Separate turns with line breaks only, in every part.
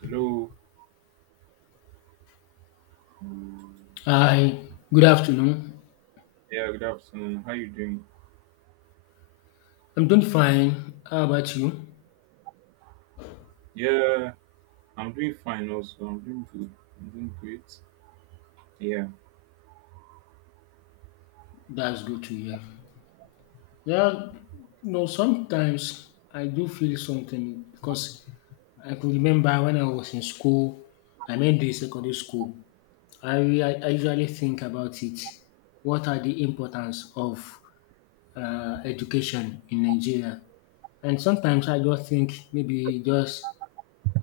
Hello.
Hi, good afternoon.
Yeah, good afternoon. How you doing?
I'm doing fine. How about you?
Yeah, I'm doing fine also. I'm doing good. I'm doing great. Yeah.
That's good to hear. Yeah, sometimes I do feel something because I could remember when I was in school, I mean the secondary school. I usually think about it. What are the importance of education in Nigeria? And sometimes I just think maybe just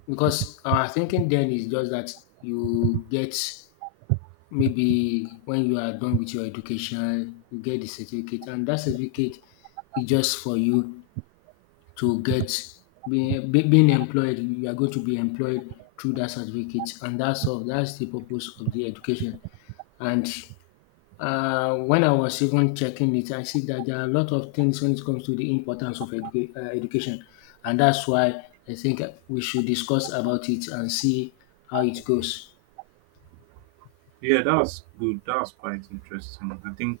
because our thinking then is just that you get. Maybe when you are done with your education, you get the certificate, and that certificate is just for you to get being employed. You are going to be employed through that certificate, and that's all. That's the purpose of the education. And when I was even checking it, I see that there are a lot of things when it comes to the importance of education, and that's why I think we should discuss about it and see how it goes.
Yeah, that was good. That was quite interesting. I think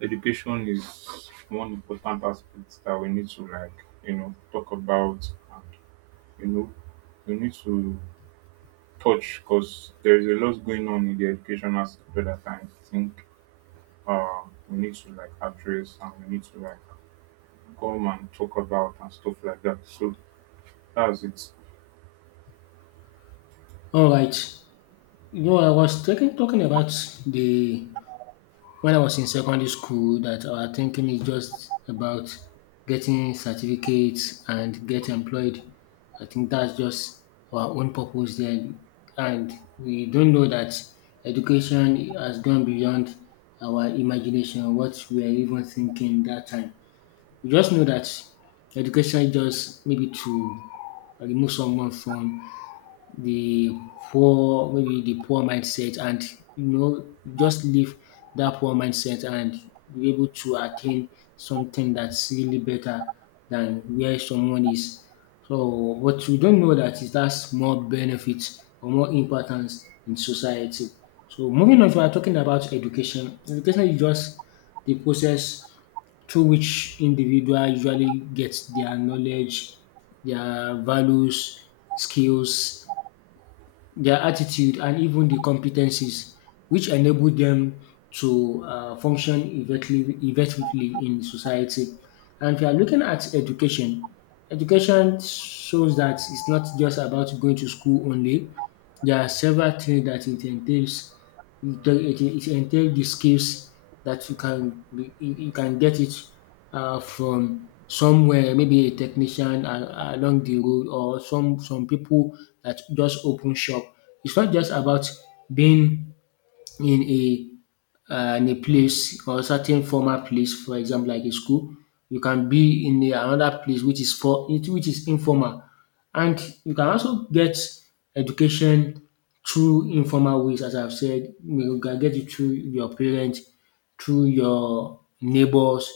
education is one important aspect that we need to talk about and you know, we need to touch because there's a lot going on in the educational sector that I think uh we need to like address and we need to like come and talk about and stuff like that. So that's it.
All right. No, I was talking about the when I was in secondary school that our thinking is just about getting certificates and get employed. I think that's just our own purpose there, and we don't know that education has gone beyond our imagination, what we are even thinking that time. We just know that education is just maybe to remove someone from the poor, maybe the poor mindset, and just leave that poor mindset and be able to attain something that's really better than where someone is. So but we don't know that it has more benefits or more importance in society. So moving on, if we are talking about education, education is just the process through which individual usually gets their knowledge, their values, skills, their attitude and even the competencies which enable them to function effectively in society. And if you are looking at education, education shows that it's not just about going to school only. There are several things that it entails. It entails the skills that you can get it from somewhere, maybe a technician along the road, or some people that just open shop. It's not just about being in a in a place or certain formal place, for example, like a school. You can be in a another place which is for which is informal, and you can also get education through informal ways, as I've said. You can get it through your parents, through your neighbors,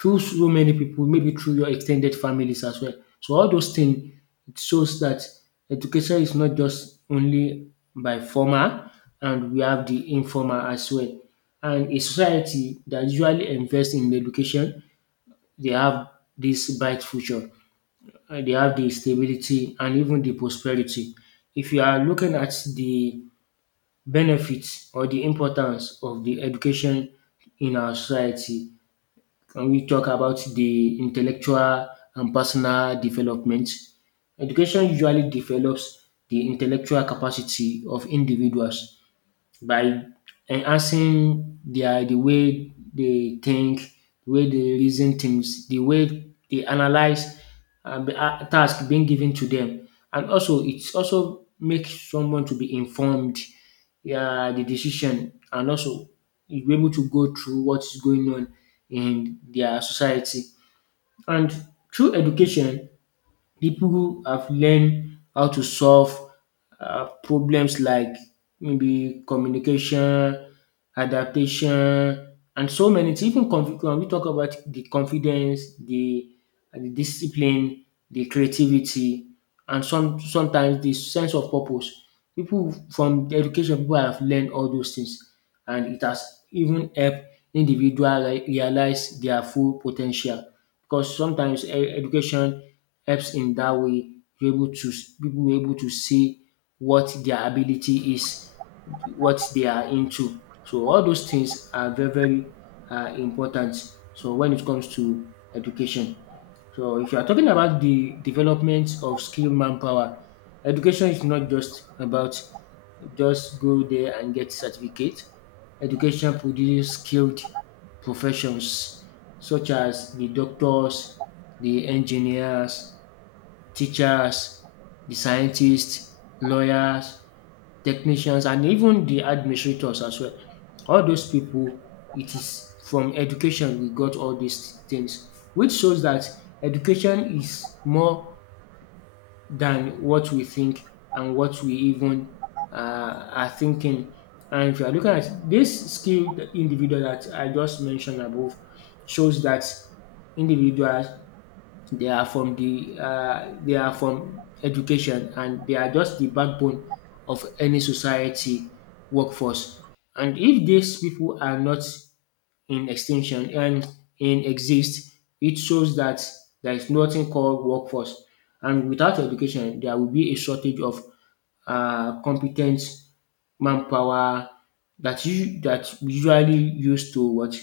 through so many people, maybe through your extended families as well. So all those things, it shows that education is not just only by formal, and we have the informal as well, and a society that usually invests in education, they have this bright future, they have the stability and even the prosperity. If you are looking at the benefits or the importance of the education in our society, and we talk about the intellectual and personal development, education usually develops the intellectual capacity of individuals by enhancing the way they think, the way they reason things, the way they analyze the task being given to them, and also it also makes someone to be informed, yeah, the decision, and also be able to go through what is going on in their society. And through education, people who have learned how to solve problems like maybe communication, adaptation and so many things. Even confi when we talk about the confidence, the discipline, the creativity and sometimes the sense of purpose. People from the education, people have learned all those things and it has even helped individual realize their full potential, because sometimes education helps in that way. You're able to People were able to see what their ability is, what they are into. So all those things are very important. So when it comes to education, so if you are talking about the development of skilled manpower, education is not just about just go there and get certificate. Education produces skilled professions such as the doctors, the engineers, teachers, the scientists, lawyers, technicians, and even the administrators as well. All those people, it is from education we got all these things, which shows that education is more than what we think and what we even are thinking. And if you are looking at this skilled individual that I just mentioned above, shows that individuals, they are from the they are from education and they are just the backbone of any society workforce. And if these people are not in extinction and in exist, it shows that there is nothing called workforce. And without education, there will be a shortage of competent manpower that you that we usually used to what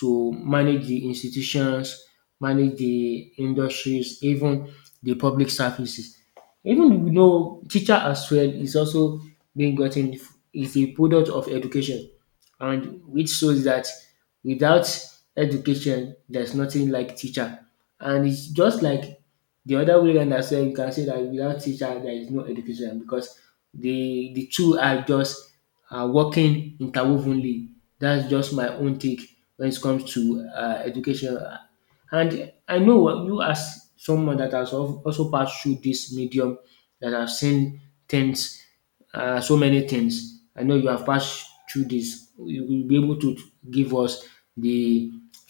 to manage the institutions, manage the industries, even the public services. Even you know teacher as well is also is a product of education, and which shows that without education there's nothing like teacher. And it's just like the other way round as well. You can say that without teacher there is no education, because the two are just are working interwovenly. That's just my own take when it comes to education. And I know you as someone that has al also passed through this medium, that have seen things, so many things. I know you have passed through this. You will be able to give us the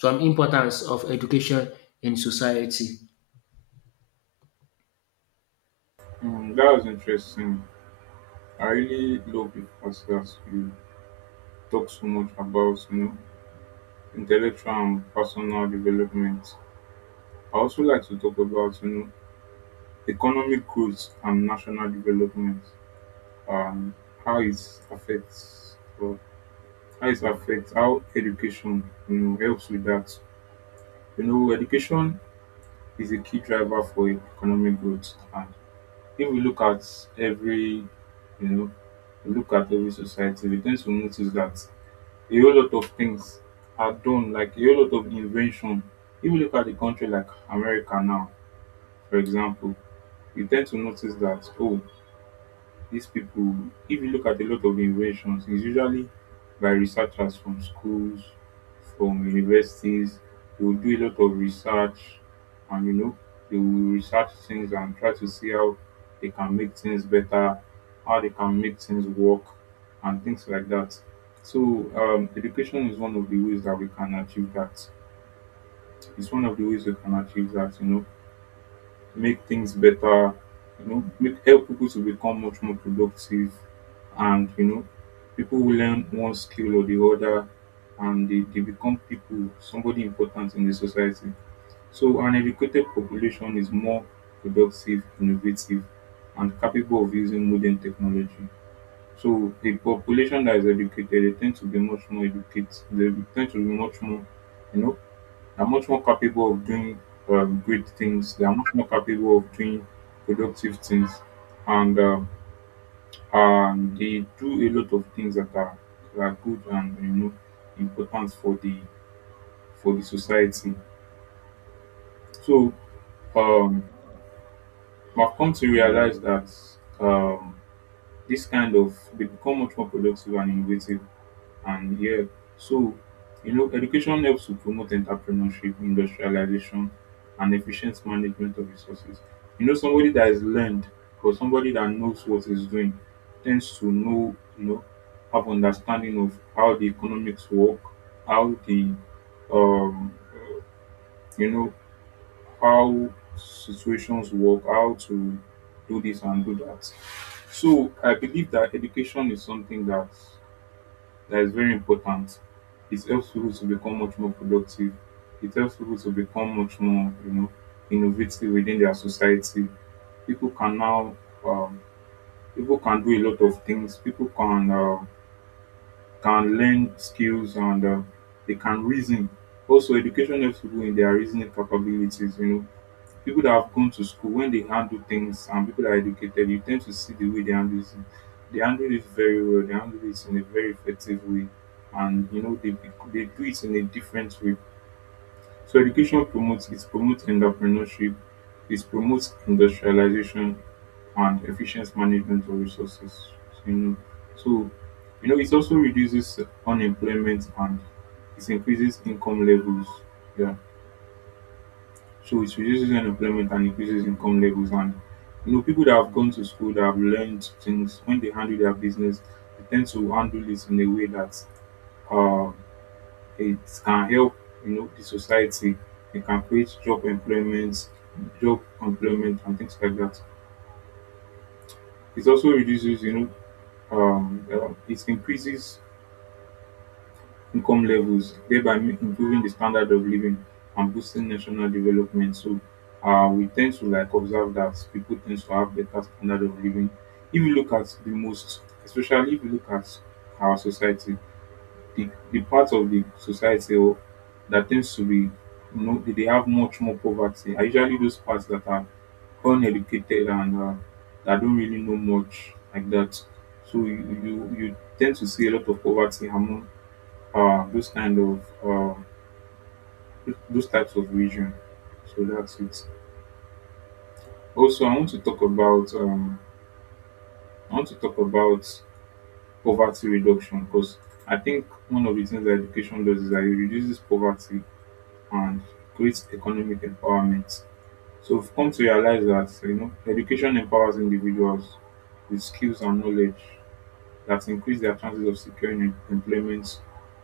some importance of education in society.
That was interesting. I really love the fact that you talk so much about intellectual and personal development. I also like to talk about economic growth and national development and how it affects or how it affects how education helps with that. You know, education is a key driver for economic growth if we look at every you know we look at every society. We tend to notice that a whole lot of things are done like a whole lot of invention. If we look at a country like America now, for example, we tend to notice that, oh, these people, if you look at a lot of inventions, it's usually by researchers from schools from universities. They will do a lot of research, and you know, they will research things and try to see how they can make things better, how they can make things work, and things like that. So education is one of the ways that we can achieve that. It's one of the ways we can achieve that. You know, make things better, make help people to become much more productive, and you know, people who learn one skill or the other and they become people, somebody important in the society. So an educated population is more productive, innovative, and capable of using modern technology. So a population that is educated, they tend to be much more educated. They tend to be much more, you know, are much more capable of doing great things. They are much more capable of doing productive things, and they do a lot of things that are good and you know important for the society. So um, I've come to realize that. Um, this kind of they become much more productive and innovative, and yeah, so you know education helps to promote entrepreneurship, industrialization, and efficient management of resources. You know, somebody that has learned or somebody that knows what he's doing tends to know, you know, have understanding of how the economics work, how the um you know how situations work, how to do this and do that. So I believe that education is something that is very important. It helps people to become much more productive. It helps people to become much more, you know, innovative within their society. People can now, um, people can do a lot of things. People can learn skills, and they can reason. Also, education helps people in their reasoning capabilities. You know, people that have gone to school, when they handle things, and people that are educated, you tend to see the way they handle it. They handle it very well, they handle it in a very effective way, and you know they do it in a different way. So education promotes, it promotes entrepreneurship, it promotes industrialization, and efficient management of resources. So, you know, so you know it also reduces unemployment and it increases income levels. Yeah, so it reduces unemployment and increases income levels. And you know, people that have gone to school, that have learned things, when they handle their business, they tend to handle it in a way that uh, it can help, you know, the society. It can create job employment, and things like that. It also reduces, you know, it increases income levels, thereby improving the standard of living and boosting national development. So we tend to like observe that people tend to have better standard of living. If you look at the most, especially if you look at our society, the part of the society that tends to be, you know, they have much more poverty are usually those parts that are uneducated and that don't really know much like that. So you tend to see a lot of poverty among those kind of those types of region. So that's it. Also, I want to talk about I want to talk about poverty reduction, because I think one of the things that education does is that it reduces poverty and creates economic empowerment. So we've come to realize that you know education empowers individuals with skills and knowledge that increase their chances of securing employment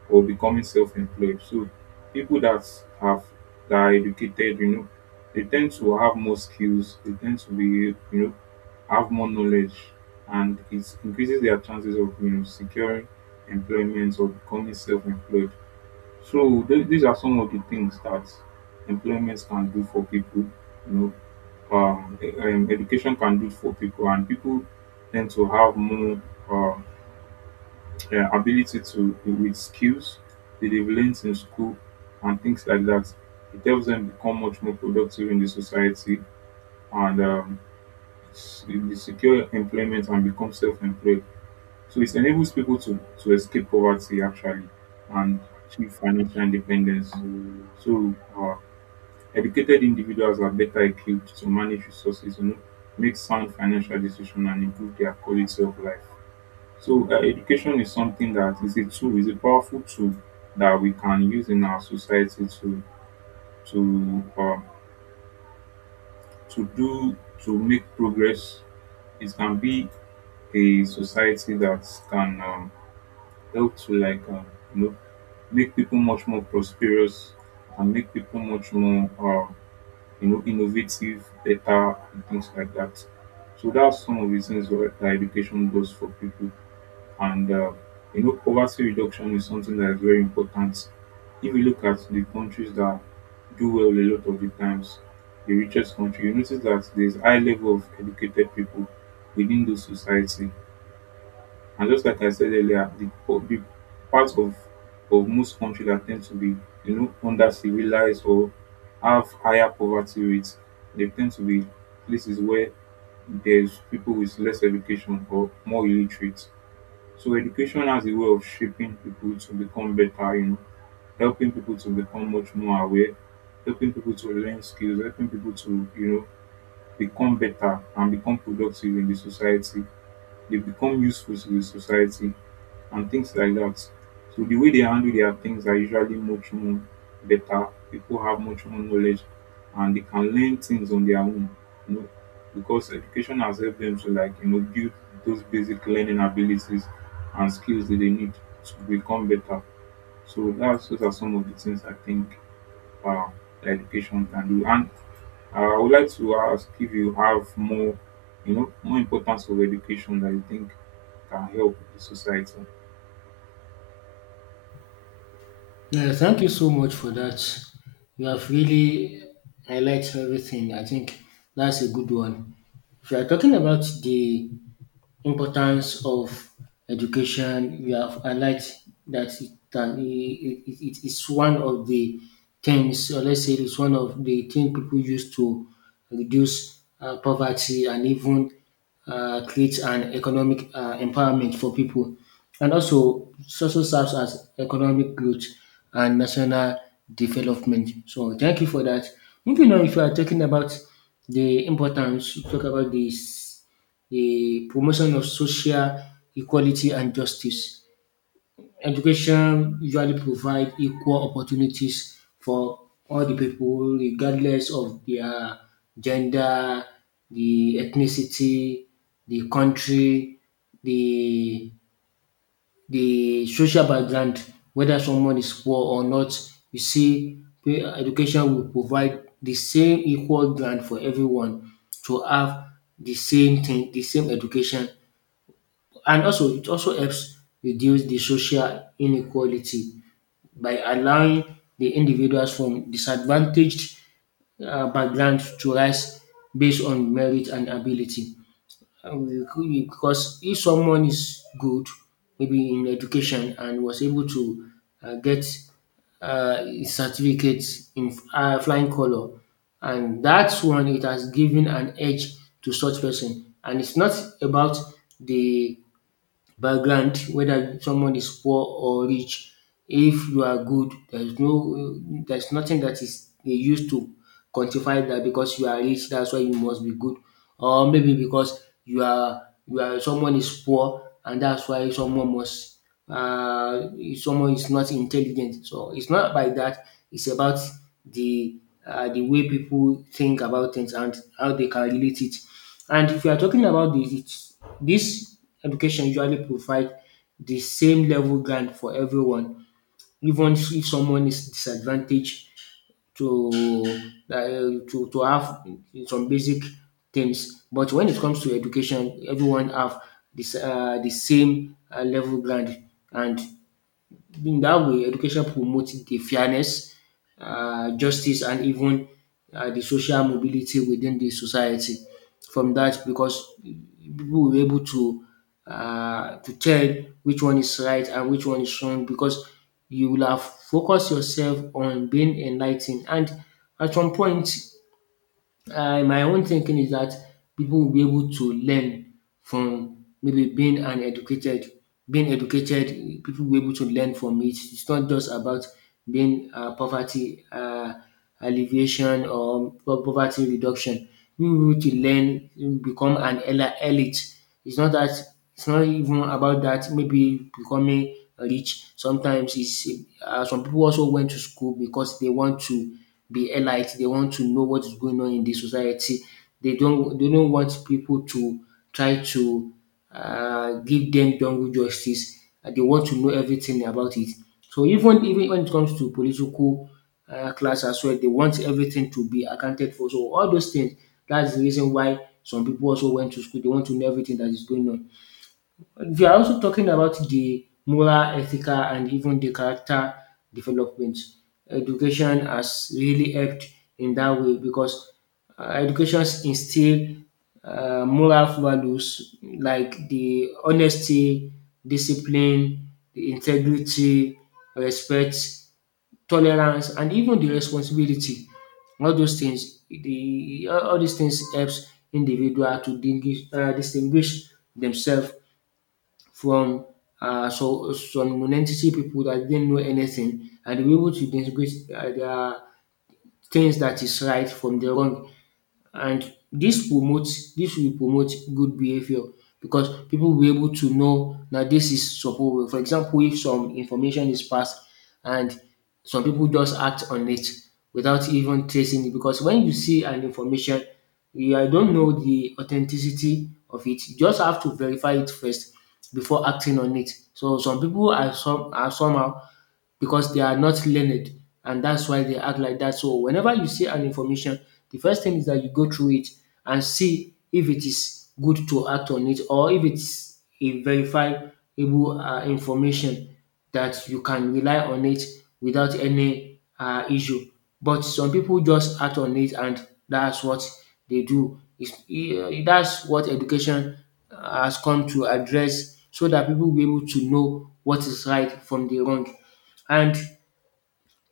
or becoming self-employed. So people have that are educated, you know, they tend to have more skills, they tend to be, you know, have more knowledge, and it increases their chances of you know securing employment or becoming self-employed. So these are some of the things that employment can do for people, you know, education can do for people, and people tend to have more um, yeah, ability to with skills that they've learned in school and things like that. It helps them become much more productive in the society, and they secure employment and become self-employed. So it enables people to escape poverty actually and achieve financial independence. So educated individuals are better equipped to manage resources, you know, make sound financial decisions and improve their quality of life. So education is something that is a tool, is a powerful tool that we can use in our society to uh, to do to make progress. It can be a society that can help to like you know make people much more prosperous and make people much more you know innovative, better, and things like that. So that's some of the things that education does for people. And you know, poverty reduction is something that is very important. If you look at the countries that do well a lot of the times, the richest country, you notice that there's high level of educated people within those society. And just like I said earlier, the, po- the part of most countries that tend to be, you know, under civilized or have higher poverty rates, they tend to be places where there's people with less education or more illiterate. So education has a way of shaping people to become better, you know, helping people to become much more aware, helping people to learn skills, helping people to, you know, become better and become productive in the society. They become useful to the society and things like that. So the way they handle their things are usually much more better. People have much more knowledge and they can learn things on their own, you know, because education has helped them to like, you know, build those basic learning abilities and skills that they need to become better. So that's those are some of the things I think uh, that education can do. And I would like to ask if you have more, you know, more importance of education that you think can help the society.
Yeah, thank you so much for that. You have really highlighted everything. I think that's a good one. If you are talking about the importance of education. We have highlighted that it can it, it, it is one of the things, or let's say it's one of the things people use to reduce poverty and even create an economic empowerment for people. And also, it also serves as economic growth and national development. So, thank you for that. Moving on, if you are talking about the importance, you talk about this, the promotion of social equality and justice. Education usually provide equal opportunities for all the people regardless of their gender, the ethnicity, the country, the the social background, whether someone is poor or not. You see, education will provide the same equal ground for everyone to have the same thing, the same education. And also, it also helps reduce the social inequality by allowing the individuals from disadvantaged backgrounds to rise based on merit and ability. And because if someone is good, maybe in education, and was able to get a certificate in flying color, and that's one, it has given an edge to such person. And it's not about the background, whether someone is poor or rich. If you are good, there's nothing that is they used to quantify that because you are rich, that's why you must be good, or maybe because you are someone is poor and that's why someone must uh someone is not intelligent. So it's not by that. It's about the the way people think about things and how they can relate it. And if you are talking about this, education usually provide the same level ground for everyone, even if someone is disadvantaged to uh, to have some basic things. But when it comes to education, everyone have this the same level ground, and in that way education promotes the fairness, justice and even the social mobility within the society. From that, because people will be able to tell which one is right and which one is wrong, because you will have focus yourself on being enligh and at some point my own thinking is that people will be able to learn from maybe being educated, people will be able to learn from it. It's not just about being poverty alleviation or poverty reduction. We will be able to learn, become an elite. it's not that it's not even about that maybe becoming rich. Sometimes it's some people also went to school because they want to be elite. They want to know what is going on in the society. They don't want people to try to give them jungle justice. They want to know everything about it. So even when it comes to political class as well, they want everything to be accounted for. So all those things, that's the reason why some people also went to school. They want to know everything that is going on. We are also talking about the moral, ethical, and even the character development. Education has really helped in that way because education instill moral values like the honesty, discipline, the integrity, respect, tolerance, and even the responsibility. All those things, the all these things helps individual to distinguish themselves from some non-entity people that didn't know anything, and they were able to distinguish their things that is right from the wrong. And this will promote good behavior, because people will be able to know that this is suppose well. For example, if some information is passed and some people just act on it without even tracing it. Because when you see an information, you I don't know the authenticity of it, you just have to verify it first before acting on it. So some people are, some are somehow because they are not learned, and that's why they act like that. So whenever you see an information, the first thing is that you go through it and see if it is good to act on it, or if it's a verifiable information that you can rely on it without any issue. But some people just act on it, and that's what they do. That's what education has come to address, so that people will be able to know what is right from the wrong. And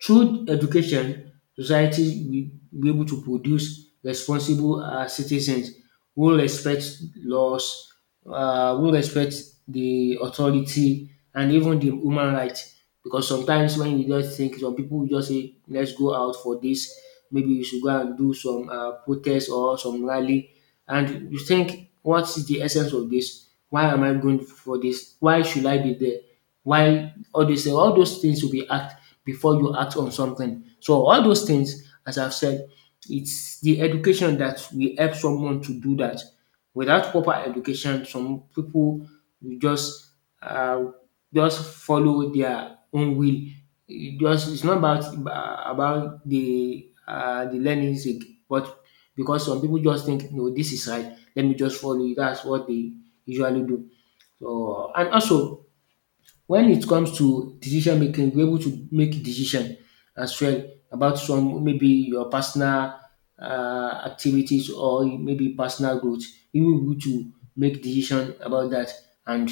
through education, society will be able to produce responsible citizens who respect laws, who respect the authority, and even the human rights. Because sometimes when you just think, some people will just say, let's go out for this. Maybe you should go and do some protest or some rally, and you think, what is the essence of this? Why am I going for this? Why should I be there? Why all those things will be act before you act on something. So all those things, as I've said, it's the education that will help someone to do that. Without proper education, some people will uh, just follow their own will. It's not about about the learning sake, but because some people just think, no, this is right, let me just follow it, that's what they usually do. So, and also, when it comes to decision making, you're able to make decision as well about some, maybe your personal activities, or maybe personal growth. You will be able to make decision about that. And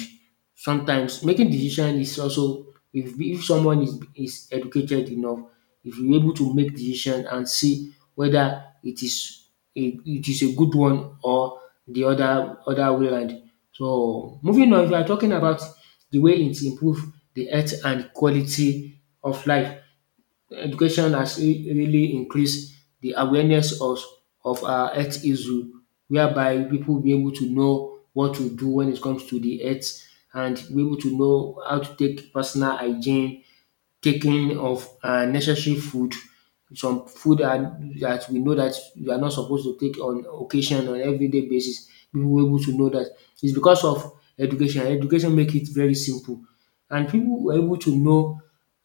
sometimes making decision is also, if someone is educated enough, if you're able to make decision and see whether it is a good one, or the other way around. So moving on, if you are talking about the way it improve the health and quality of life, education has really increased the awareness of our health issue, whereby people be able to know what to do when it comes to the health, and be able to know how to take personal hygiene, taking of necessary food, some food that we know that we are not supposed to take on occasion on everyday basis. People were able to know that. It's because of education. Education make it very simple. And people were able to know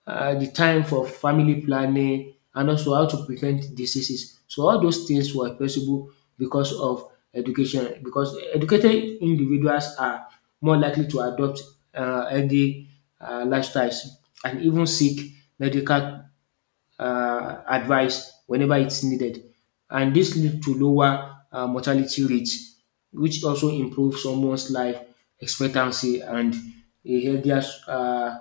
the time for family planning, and also how to prevent diseases. So all those things were possible because of education. Because educated individuals are more likely to adopt healthy lifestyles, and even seek medical advice whenever it's needed. And this leads to lower mortality rates, which also improves someone's life expectancy and a healthier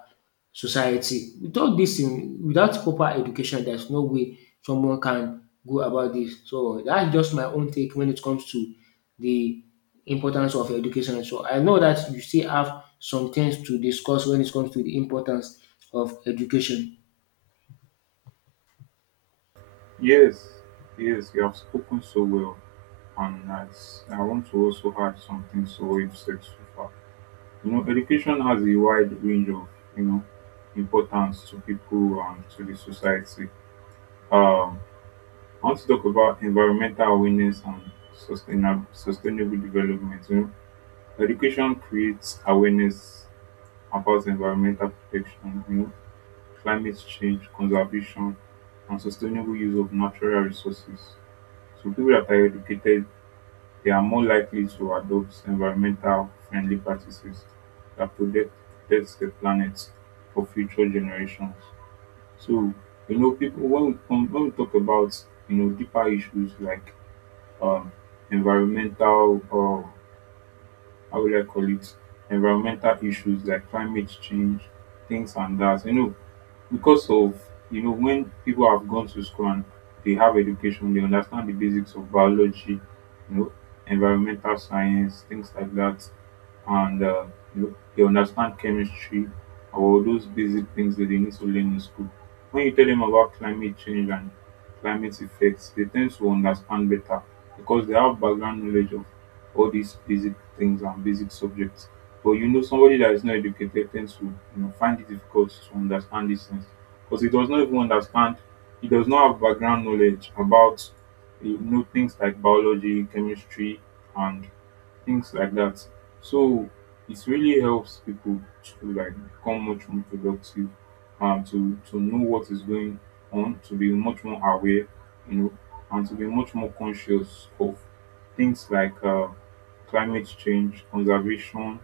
society. Without this, without proper education, there's no way someone can go about this. So that's just my own take when it comes to the importance of education. So I know that you still have some things to discuss when it comes to the importance of education.
Yes, yes, you have spoken so well, and as I want to also add something to what you've said so far. You know, education has a wide range of, you know, importance to people and to the society. Um, I want to talk about environmental awareness and sustainable development. You know, education creates awareness about environmental protection, you know, climate change, conservation, and sustainable use of natural resources. So people that are educated, they are more likely to adopt environmental friendly practices that protects the planet for future generations. So you know, people when we talk about you know deeper issues like um, environmental how will I call it, environmental issues like climate change, things and that. You know, because of you know when people have gone to school and they have education, they understand the basics of biology, you know, environmental science, things like that, and they understand chemistry or those basic things that they need to learn in school. When you tell them about climate change and climate effects, they tend to understand better because they have background knowledge of all these basic things and basic subjects. But you know, somebody that is not educated tends to find it difficult to understand these things because he does not have background knowledge about you know things like biology, chemistry, and things like that. So it really helps people to like become much more productive and to know what is going on, to be much more aware, you know, and to be much more conscious of things like climate change, conservation,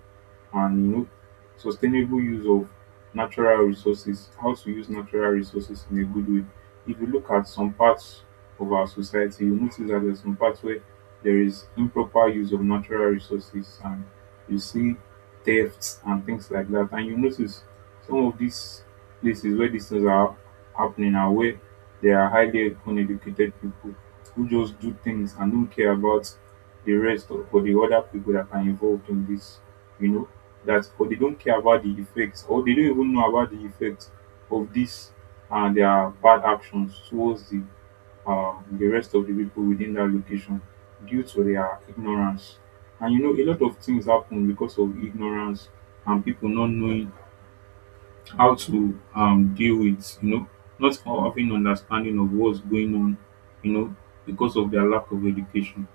and you know, sustainable use of natural resources. How to use natural resources in a good way if you look at some parts of our society, you notice that there's some parts where there is improper use of natural resources and you see thefts and things like that. And you notice some of these places where these things are happening are where there are highly uneducated people who just do things and don't care about the rest or the other people that are involved in this, you know, that or they don't care about the effects or they don't even know about the effects of this and their bad actions towards the rest of the people within that location due to their ignorance. And you know, a lot of things happen because of ignorance and people not knowing how to deal with, you know, not having understanding of what's going on, you know, because of their lack of education.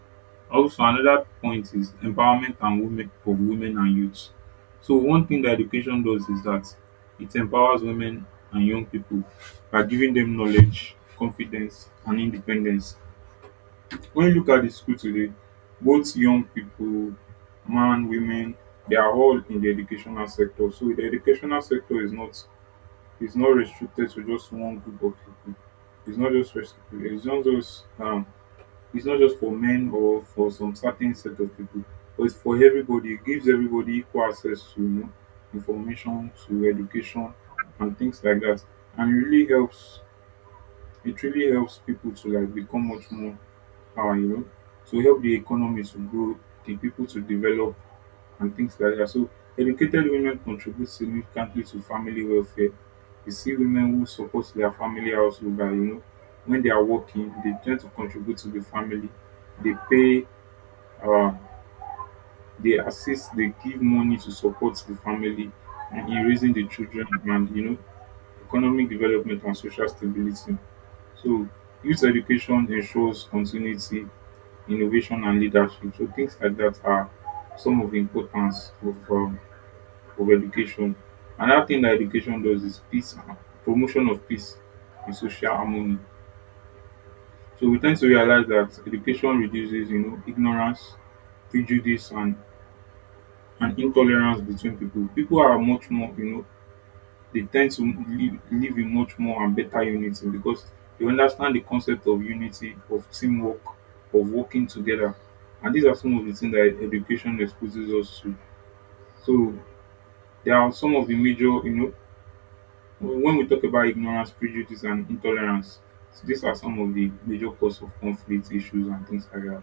Also, another point is empowerment and women of women and youths. So, one thing that education does is that it empowers women and young people by giving them knowledge, confidence, and independence when you look at the school today, both young people, man, women, they are all in the educational sector. So the educational sector is not restricted to just one group of people. It's not just rest- it's not just it's not just for men or for some certain set of people, but it's for everybody. It gives everybody equal access to you know, information, to education, and things like that, and it really helps people to like become much more power, you know, to help the economy to grow, the people to develop, and things like that. So, educated women contribute significantly to family welfare. You see women who support their family also by, you know, when they are working, they tend to contribute to the family. They pay, uh, they assist, they give money to support the family and in raising the children and, you know, economic development and social stability. So youth education ensures continuity, innovation and leadership. So things like that are some of the importance of education. Another thing that education does is peace, promotion of peace and social harmony. So we tend to realize that education reduces, you know, ignorance, prejudice and intolerance between people. People are much more, you know, they tend to live in much more and better unity because they understand the concept of unity, of teamwork, of working together. And these are some of the things that education exposes us to. So there are some of the major, you know, when we talk about ignorance, prejudice, and intolerance, these are some of the major cause of conflict issues and things like that.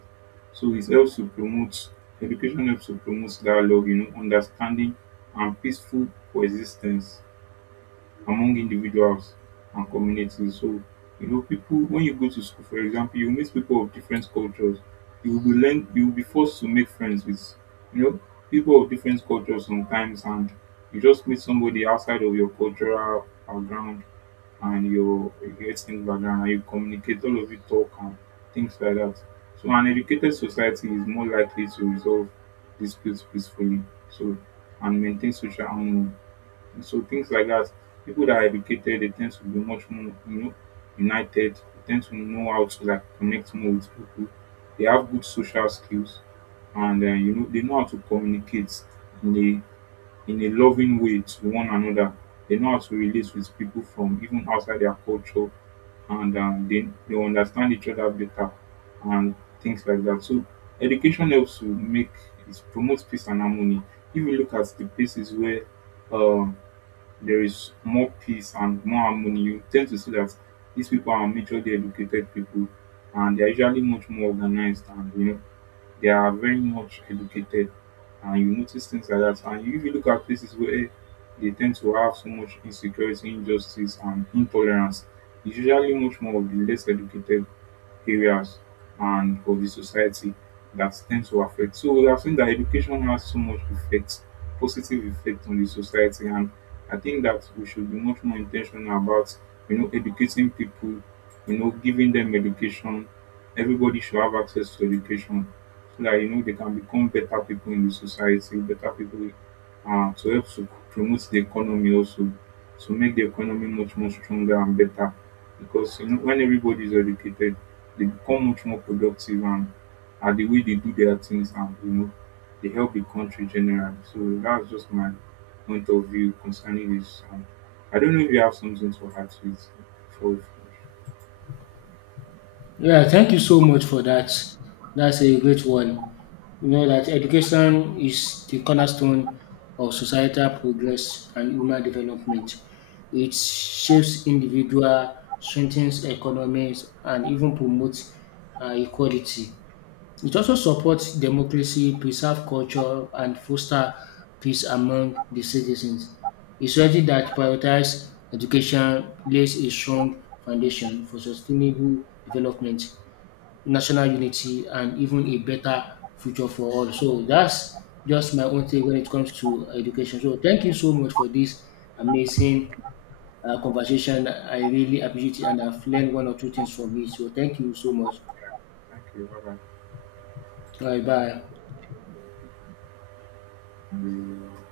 So it helps to promote education helps to promote dialogue, you know, understanding and peaceful coexistence among individuals and communities. So, you know, people, when you go to school, for example, you meet people of different cultures. You will be forced to make friends with, you know, people of different cultures sometimes, and you just meet somebody outside of your cultural background and your ethnic background, and you communicate. All of you talk and things like that. So, an educated society is more likely to resolve disputes peacefully. So, and maintain social harmony so things like that. People that are educated, they tend to be much more, you know, united. They tend to know how to like connect more with people. They have good social skills, and you know, they know how to communicate in a in a loving way to one another. They know how to relate with people from even outside their culture, and they understand each other better, and things like that. So education helps to make it promotes peace and harmony. If you look at the places where um there is more peace and more harmony. You tend to see that these people are majorly educated people and they're usually much more organized and you know they are very much educated and you notice things like that. And if you look at places where they tend to have so much insecurity, injustice and intolerance, it's usually much more of the less educated areas and of the society that tends to affect. So we have seen that education has so much effect, positive effect on the society, and I think that we should be much more intentional about you know educating people, you know giving them education. Everybody should have access to education so that you know they can become better people in the society, better people to help to promote the economy also to make the economy much more stronger and better because you know when everybody is educated they become much more productive and at the way they do their things and you know they help the country generally. So that's just my point of view concerning this. And I don't know if you have something to add to it before we finish.
Yeah, thank you so much for that. That's a great one. You know that education is the cornerstone of societal progress and human development. It shapes individual, strengthens economies, and even promotes equality. It also supports democracy, preserve culture, and foster peace among the citizens. A society that prioritizes education lays a strong foundation for sustainable development, national unity, and even a better future for all. So that's just my own take when it comes to education. So thank you so much for this amazing conversation. I really appreciate it, and I've learned one or two things from it. So thank you so much.
Thank you. Bye
All right, bye.
bye.